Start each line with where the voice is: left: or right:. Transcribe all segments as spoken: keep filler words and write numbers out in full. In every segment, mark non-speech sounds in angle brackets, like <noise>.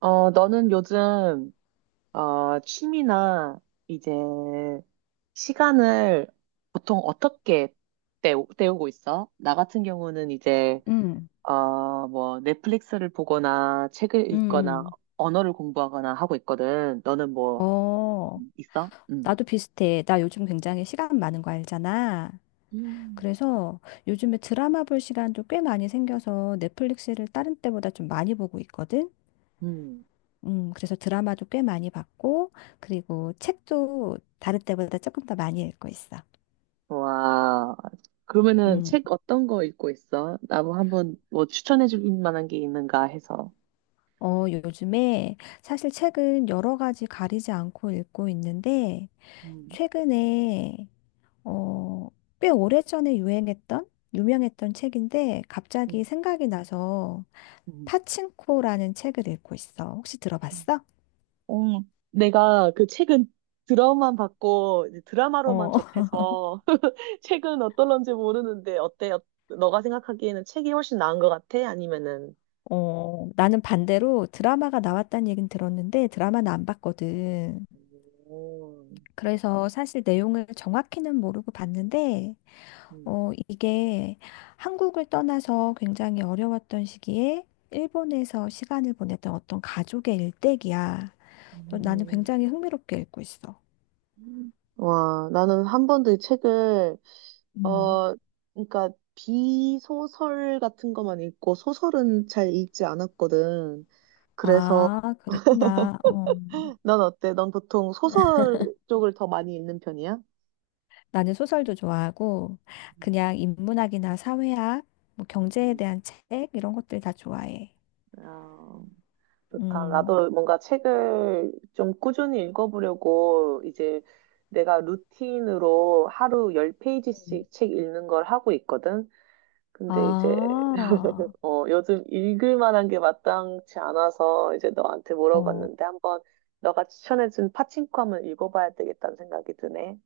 right: 어, 너는 요즘, 어, 취미나 이제 시간을 보통 어떻게 때우, 때우고 있어? 나 같은 경우는 이제,
left: 응,
right: 어, 뭐, 넷플릭스를 보거나 책을
left: 응,
right: 읽거나
left: 응.
right: 언어를 공부하거나 하고 있거든. 너는 뭐,
left: 어,
right: 있어? 응.
left: 나도 비슷해. 나 요즘 굉장히 시간 많은 거 알잖아.
right: 음.
left: 그래서 요즘에 드라마 볼 시간도 꽤 많이 생겨서 넷플릭스를 다른 때보다 좀 많이 보고 있거든.
right: 음.
left: 음, 그래서 드라마도 꽤 많이 봤고, 그리고 책도 다른 때보다 조금 더 많이 읽고 있어.
right: 와. 그러면은
left: 음,
right: 책 어떤 거 읽고 있어? 나도 한번 뭐 추천해 줄 만한 게 있는가 해서.
left: 어, 요즘에 사실 책은 여러 가지 가리지 않고 읽고 있는데,
right: 음.
left: 최근에 어, 꽤 오래전에 유행했던, 유명했던 책인데
right: 음.
left: 갑자기 생각이 나서
right: 음.
left: 파친코라는 책을 읽고 있어. 혹시 들어봤어?
right: 어, 내가 그 책은 드라마만 봤고 이제 드라마로만
left: 어, <laughs>
right: 접해서 <laughs> 책은 어떨런지 모르는데 어때? 어- 너가 생각하기에는 책이 훨씬 나은 것 같아? 아니면은
left: 어, 나는 반대로 드라마가 나왔다는 얘긴 들었는데 드라마는 안 봤거든.
right: 오,
left: 그래서 사실 내용을 정확히는 모르고 봤는데,
right: 음,
left: 어, 이게 한국을 떠나서 굉장히 어려웠던 시기에 일본에서 시간을 보냈던 어떤 가족의 일대기야. 또 나는
right: 음.
left: 굉장히 흥미롭게 읽고 있어.
right: 와, 나는 한 번도 이 책을
left: 음.
right: 어, 그러니까 비소설 같은 것만 읽고 소설은 잘 읽지 않았거든. 그래서
left: 아, 그랬구나. 어. 음.
right: 넌 어때? 넌 보통 소설 쪽을 더 많이 읽는 편이야?
left: 나는 소설도 좋아하고 그냥 인문학이나 사회학, 뭐 경제에
right: 음.
left: 대한 책 이런 것들 다 좋아해.
right: 아, 좋다.
left: 음.
right: 나도 뭔가 책을 좀 꾸준히 읽어보려고 이제 내가 루틴으로 하루 열 페이지
left: 음.
right: 씩 책 읽는 걸 하고 있거든. 근데 이제
left: 아,
right: <laughs> 어, 요즘 읽을 만한 게 마땅치 않아서 이제 너한테
left: 어,
right: 물어봤는데 한번 너가 추천해준 파친코 한번 읽어봐야 되겠다는 생각이 드네.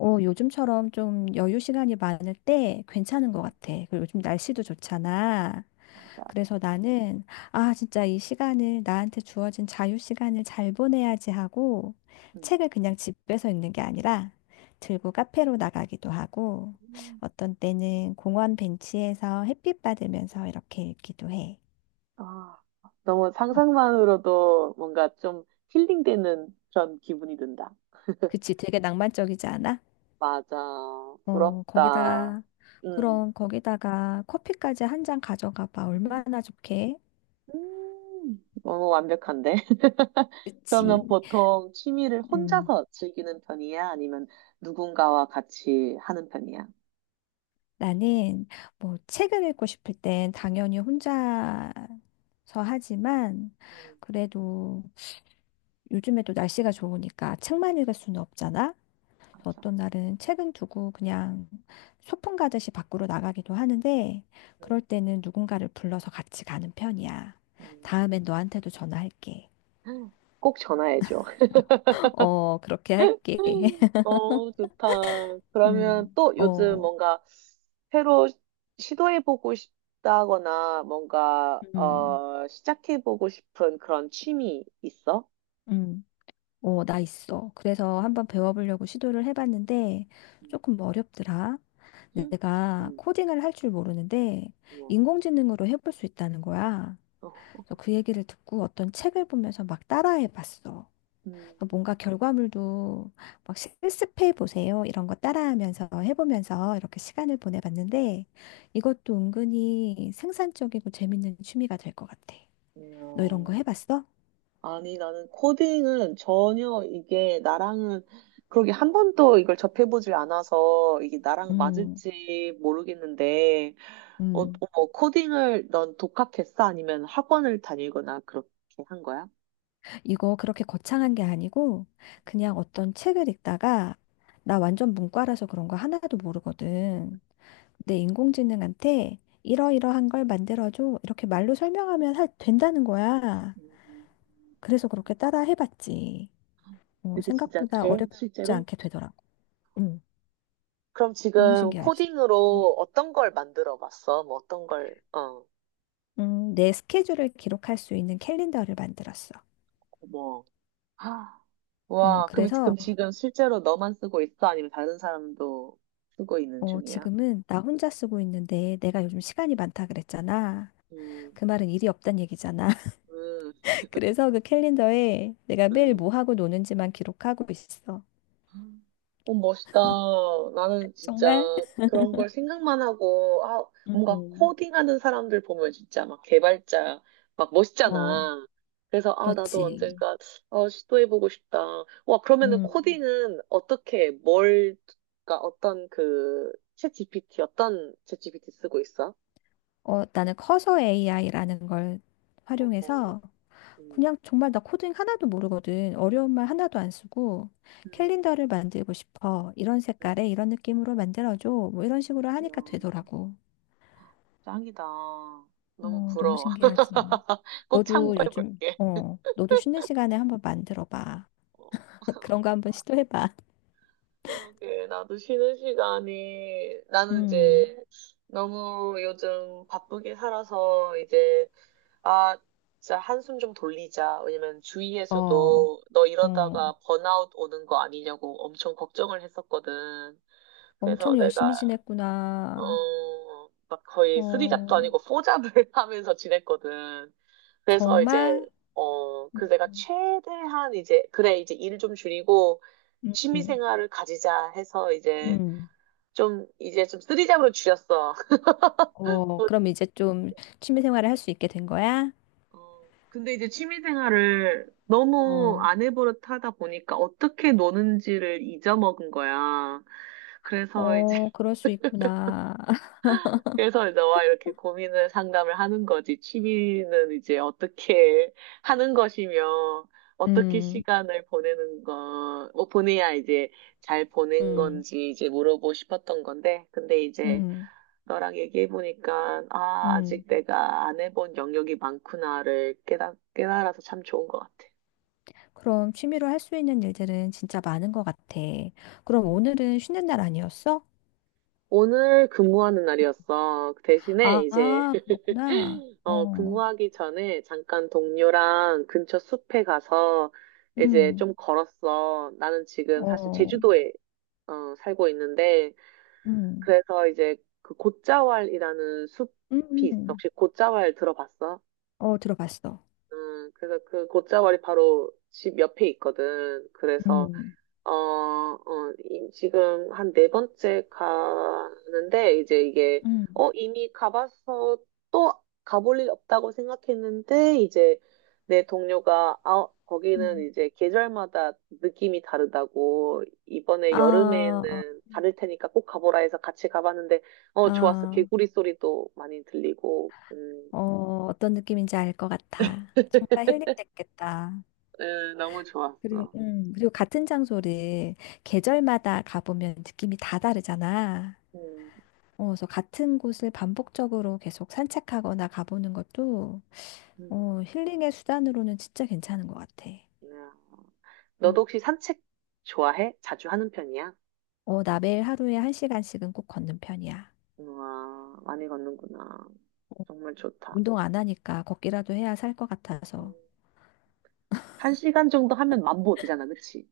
left: 어, 요즘처럼 좀 여유 시간이 많을 때 괜찮은 것 같아. 그리고 요즘 날씨도 좋잖아.
right: 맞아.
left: 그래서 나는, 아, 진짜 이 시간을, 나한테 주어진 자유 시간을 잘 보내야지 하고,
right: 음.
left: 책을 그냥 집에서 읽는 게 아니라, 들고 카페로 나가기도 하고,
right: 음.
left: 어떤 때는 공원 벤치에서 햇빛 받으면서 이렇게 읽기도 해.
right: 아, 너무
left: 어,
right: 상상만으로도 뭔가 좀 힐링되는 그런 기분이 든다.
left: 그치, 되게 낭만적이지 않아?
right: 맞아.
left: 어,
right: 부럽다.
left: 거기다가,
right: 음.
left: 그럼 거기다가 커피까지 한 잔 가져가 봐. 얼마나 좋게?
right: 음, 너무 완벽한데? <laughs> 그러면
left: 그치.
right: 보통 취미를
left: 음.
right: 혼자서 즐기는 편이야? 아니면 누군가와 같이 하는 편이야?
left: 나는 뭐 책을 읽고 싶을 땐 당연히 혼자서 하지만
right: 음,
left: 그래도 요즘에도 날씨가 좋으니까 책만 읽을 수는 없잖아. 그래서
right: 맞아.
left: 어떤 날은 책은 두고 그냥 소풍 가듯이 밖으로 나가기도 하는데 그럴
right: 음,
left: 때는 누군가를 불러서 같이 가는 편이야.
right: 음,
left: 다음엔 너한테도 전화할게.
right: 음. 꼭 전화해줘.
left: <laughs> 어, 그렇게
right: <laughs>
left: 할게. <laughs>
right: 너무 좋다. 그러면
left: 음,
right: 또 요즘
left: 어,
right: 뭔가 새로 시도해보고 싶다거나 뭔가
left: 음,
right: 어, 시작해보고 싶은 그런 취미 있어?
left: 음. 어, 나 있어. 그래서 한번 배워보려고 시도를 해봤는데 조금 어렵더라. 내가
right: 음,
left: 코딩을 할 줄 모르는데
right: 우와.
left: 인공지능으로 해볼 수 있다는 거야. 그래서 그 얘기를 듣고 어떤 책을 보면서 막 따라해봤어.
right: 음,
left: 그래서 뭔가 결과물도 막 실습해보세요. 이런 거 따라하면서 해보면서 이렇게 시간을 보내봤는데 이것도 은근히 생산적이고 재밌는 취미가 될 것 같아.
right: 이야.
left: 너 이런 거 해봤어?
right: 아니, 나는 코딩은 전혀 이게 나랑은 그러게 한 번도 이걸 접해보질 않아서 이게 나랑
left: 음,
right: 맞을지 모르겠는데, 어,
left: 음.
right: 어, 코딩을 넌 독학했어? 아니면 학원을 다니거나 그렇게 한 거야?
left: 이거 그렇게 거창한 게 아니고 그냥 어떤 책을 읽다가 나 완전 문과라서 그런 거 하나도 모르거든. 근데 인공지능한테 이러이러한 걸 만들어줘. 이렇게 말로 설명하면 할, 된다는 거야.
right: 음,
left: 그래서 그렇게 따라 해봤지. 어,
right: 그게 진짜
left: 생각보다
right: 돼?
left: 어렵지
right: 실제로?
left: 않게 되더라고. 응,
right: 그럼
left: 너무
right: 지금
left: 신기하지.
right: 코딩으로 어떤 걸 만들어 봤어? 뭐 어떤 걸, 어,
left: 음, 내 스케줄을 기록할 수 있는 캘린더를 만들었어.
right: 뭐 아,
left: 어,
right: 와, 그럼,
left: 그래서
right: 그럼 네. 지금 실제로 너만 쓰고 있어? 아니면 다른 사람도 쓰고 있는
left: 어,
right: 중이야?
left: 지금은 나 혼자 쓰고 있는데 내가 요즘 시간이 많다 그랬잖아.
right: 음,
left: 그 말은 일이 없단 얘기잖아.
right: 음,
left: <laughs> 그래서 그 캘린더에 내가 매일
right: 음.
left: 뭐 하고 노는지만 기록하고 있어.
right: 어, 멋있다. 나는 진짜
left: 정말?
right: 그런 걸 생각만 하고, 아, 뭔가
left: 음.
right: 코딩하는 사람들 보면 진짜 막 개발자, 막
left: 어,
right: 멋있잖아. 그래서, 아, 나도
left: 그렇지.
right: 언젠가, 어, 시도해보고 싶다. 와, 그러면은
left: 음.
right: 코딩은 어떻게, 뭘, 그러니까 어떤 그, 챗 지피티, 어떤 챗 지피티 쓰고 있어?
left: 어, 나는 커서 에이아이라는 걸
right: 어
left: 활용해서
right: 음,
left: 그냥 정말 나 코딩 하나도 모르거든. 어려운 말 하나도 안 쓰고
right: 음,
left: 캘린더를 만들고 싶어. 이런
right: 음.
left: 색깔에 이런 느낌으로 만들어줘. 뭐 이런 식으로
right: 이야,
left: 하니까 되더라고.
right: 짱이다. 너무
left: 어, 너무
right: 부러워. <laughs>
left: 신기하지.
right: 꼭
left: 너도 요즘,
right: 참고해볼게.
left: 어, 너도 쉬는 시간에 한번 만들어 봐.
right: 어,
left: 그런 거
right: <laughs>
left: 한번 시도해봐.
right: 그러게, 나도 쉬는 시간이, 나는
left: 음,
right: 이제 너무 요즘 바쁘게 살아서 이제, 아, 진짜 한숨 좀 돌리자. 왜냐면
left: 어,
right: 주위에서도 너
left: 어,
right: 이러다가 번아웃 오는 거 아니냐고 엄청 걱정을 했었거든. 그래서
left: 엄청
right: 내가
left: 열심히 지냈구나.
right: 어, 막 거의 쓰리잡도
left: 어,
right: 아니고 포잡을 <laughs> 하면서 지냈거든. 그래서 이제,
left: 정말?
right: 어, 그 내가
left: 음,
right: 최대한 이제, 그래, 이제 일 좀 줄이고 취미
left: 음,
right: 생활을 가지자 해서 이제
left: 음.
right: 좀, 이제 좀 쓰리잡으로 줄였어.
left: 어, 그럼
right: <laughs>
left: 이제 좀 취미 생활을 할 수 있게 된 거야?
right: 어, 근데 이제 취미 생활을 너무
left: 어,
right: 안 해버릇 하다 보니까 어떻게 노는지를 잊어먹은 거야. 그래서 이제
left: 어, 그럴 수 있구나. <laughs>
right: 그래서 너와 이렇게 고민을 상담을 하는 거지. 취미는 이제 어떻게 하는 것이며, 어떻게
left: 음,
right: 시간을 보내는 거, 뭐 보내야 이제 잘 보낸
left: 음,
right: 건지 이제 물어보고 싶었던 건데, 근데 이제
left: 음,
right: 너랑 얘기해보니까, 아,
left: 음.
right: 아직 내가 안 해본 영역이 많구나를 깨달, 깨달아서 참 좋은 것 같아.
left: 그럼 취미로 할 수 있는 일들은 진짜 많은 것 같아. 그럼 오늘은 쉬는 날 아니었어?
right: 오늘 근무하는 날이었어. 그 대신에 이제
left: 아, 그렇구나.
right: 어,
left: 어,
right: 근무하기 전에 잠깐 동료랑 근처 숲에 가서 이제
left: 음,
right: 좀 걸었어. 나는 지금 사실
left: 어.
right: 제주도에 어, 살고 있는데
left: 음,
right: 그래서 이제 그 곶자왈이라는 숲이
left: 음,
right: 있어.
left: 음.
right: 혹시 곶자왈 들어봤어?
left: 어, 들어봤어.
right: 음, 그래서 그 곶자왈이 바로 집 옆에 있거든. 그래서
left: 음,
right: 어, 어, 이- 지금 한 네 번째 가는데, 이제 이게,
left: 음,
right: 어, 이미 가봐서 또 가볼 일 없다고 생각했는데, 이제 내 동료가, 아, 거기는
left: 음.
right: 이제 계절마다 느낌이 다르다고, 이번에
left: 아,
right: 여름에는 다를 테니까 꼭 가보라 해서 같이 가봤는데, 어, 좋았어.
left: 아,
right: 개구리 소리도 많이 들리고, 음,
left: 어, 어떤 느낌인지 알 것 같아. 정말
right: <laughs>
left: 힐링됐겠다.
right: 에, 너무
left: 그리고,
right: 좋았어.
left: 음, 그리고 같은 장소를 계절마다 가보면 느낌이 다 다르잖아.
right: 음,
left: 어, 그래서 같은 곳을 반복적으로 계속 산책하거나 가보는 것도
right: 음.
left: 어, 힐링의 수단으로는 진짜 괜찮은 것 같아.
right: 야.
left: 음.
right: 너도 혹시 산책 좋아해? 자주 하는 편이야?
left: 어, 나 매일 하루에 한 시간씩은 꼭 걷는 편이야.
right: 우와, 많이 걷는구나. 정말 좋다.
left: 운동 안 하니까 걷기라도 해야 살 것
right: 음,
left: 같아서.
right: 한 시간 정도 하면 만보 되잖아, 그치?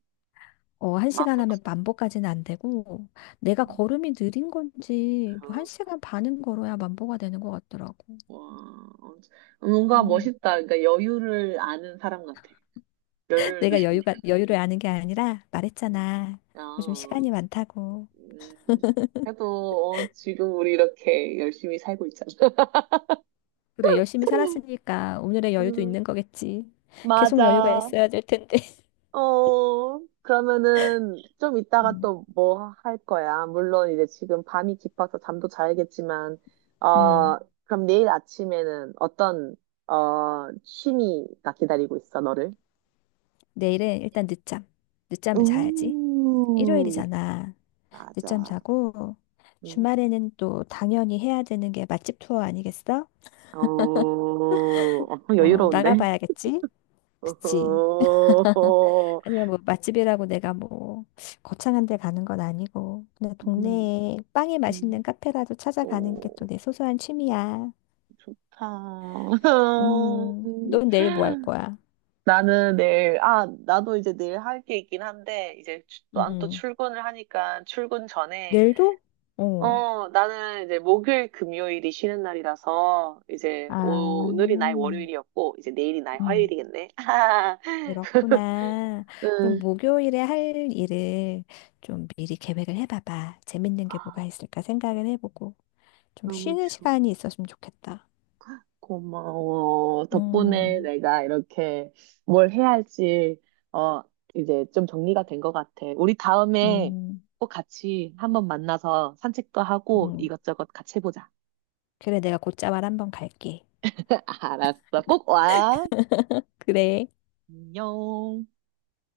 left: 어, 한 시간
right: 만보.
left: 하면 만보까지는 안 되고, 내가 걸음이 느린 건지, 또 한
right: 어,
left: 시간 반은 걸어야 만보가 되는 것 같더라고.
right: 와, 뭔가
left: 음.
right: 멋있다. 그러니까 여유를 아는 사람 같아.
left: <laughs>
right: 여유를
left: 내가
right: 느끼.
left: 여유가, 여유를 아는 게 아니라
right: 음.
left: 말했잖아. 요즘
right: 아,
left: 시간이 많다고.
right: 음. 그래도 어, 지금 우리 이렇게 열심히 살고 있잖아.
left: 그래, 열심히 살았으니까 오늘의
right: <laughs>
left: 여유도
right: 음,
left: 있는 거겠지. 계속 여유가
right: 맞아.
left: 있어야 될 텐데. <laughs>
right: 어, 그러면은 좀 이따가
left: 음,
right: 또 뭐 할 거야? 물론 이제 지금 밤이 깊어서 잠도 자야겠지만,
left: 음.
right: 어, 그럼 내일 아침에는 어떤, 어, 취미가 기다리고 있어, 너를?
left: 내일은 일단 늦잠. 늦잠을 자야지.
right: 우,
left: 일요일이잖아. 늦잠
right: 맞아.
left: 자고
right: 음,
left: 주말에는 또 당연히 해야 되는 게 맛집 투어 아니겠어?
right: 어, 엄청
left: 어,
right: 여유로운데?
left: 나가봐야겠지? 그치?
right: <laughs> 어,
left: 하지만 뭐 맛집이라고 내가 뭐 거창한 데 가는 건 아니고 그냥
right: 음,
left: 동네에 빵이
right: 음,
left: 맛있는 카페라도 찾아가는 게
right: 오,
left: 또 내 소소한 취미야.
right: 좋다.
left: 음, 넌 내일 뭐 할
right: <laughs>
left: 거야?
right: 나는 내일, 아, 나도 이제 내일 할 게 있긴 한데, 이제 난 또
left: 음,
right: 출근을 하니까 출근 전에,
left: 내일도? 어.
right: 어, 나는 이제 목요일, 금요일이 쉬는 날이라서, 이제
left: 아,
right: 오늘이 나의 월요일이었고, 이제 내일이 나의
left: 음.
right: 화요일이겠네. <laughs>
left: 그렇구나. 그럼
right: 응.
left: 목요일에 할 일을 좀 미리 계획을 해봐봐. 재밌는 게
right: 아,
left: 뭐가 있을까 생각을 해보고. 좀
right: 너무
left: 쉬는
right: 좋-
left: 시간이 있었으면 좋겠다.
right: 고마워. 덕분에
left: 음,
right: 내가 이렇게 뭘 해야 할지, 어, 이제 좀 정리가 된 것 같아. 우리 다음에
left: 음.
right: 꼭 같이 한번 만나서 산책도 하고
left: 음.
right: 이것저것 같이 해보자.
left: 그래, 내가 곧자말 한번 갈게.
right: <laughs> 알았어. 꼭 와.
left: 그래.
right: 안녕.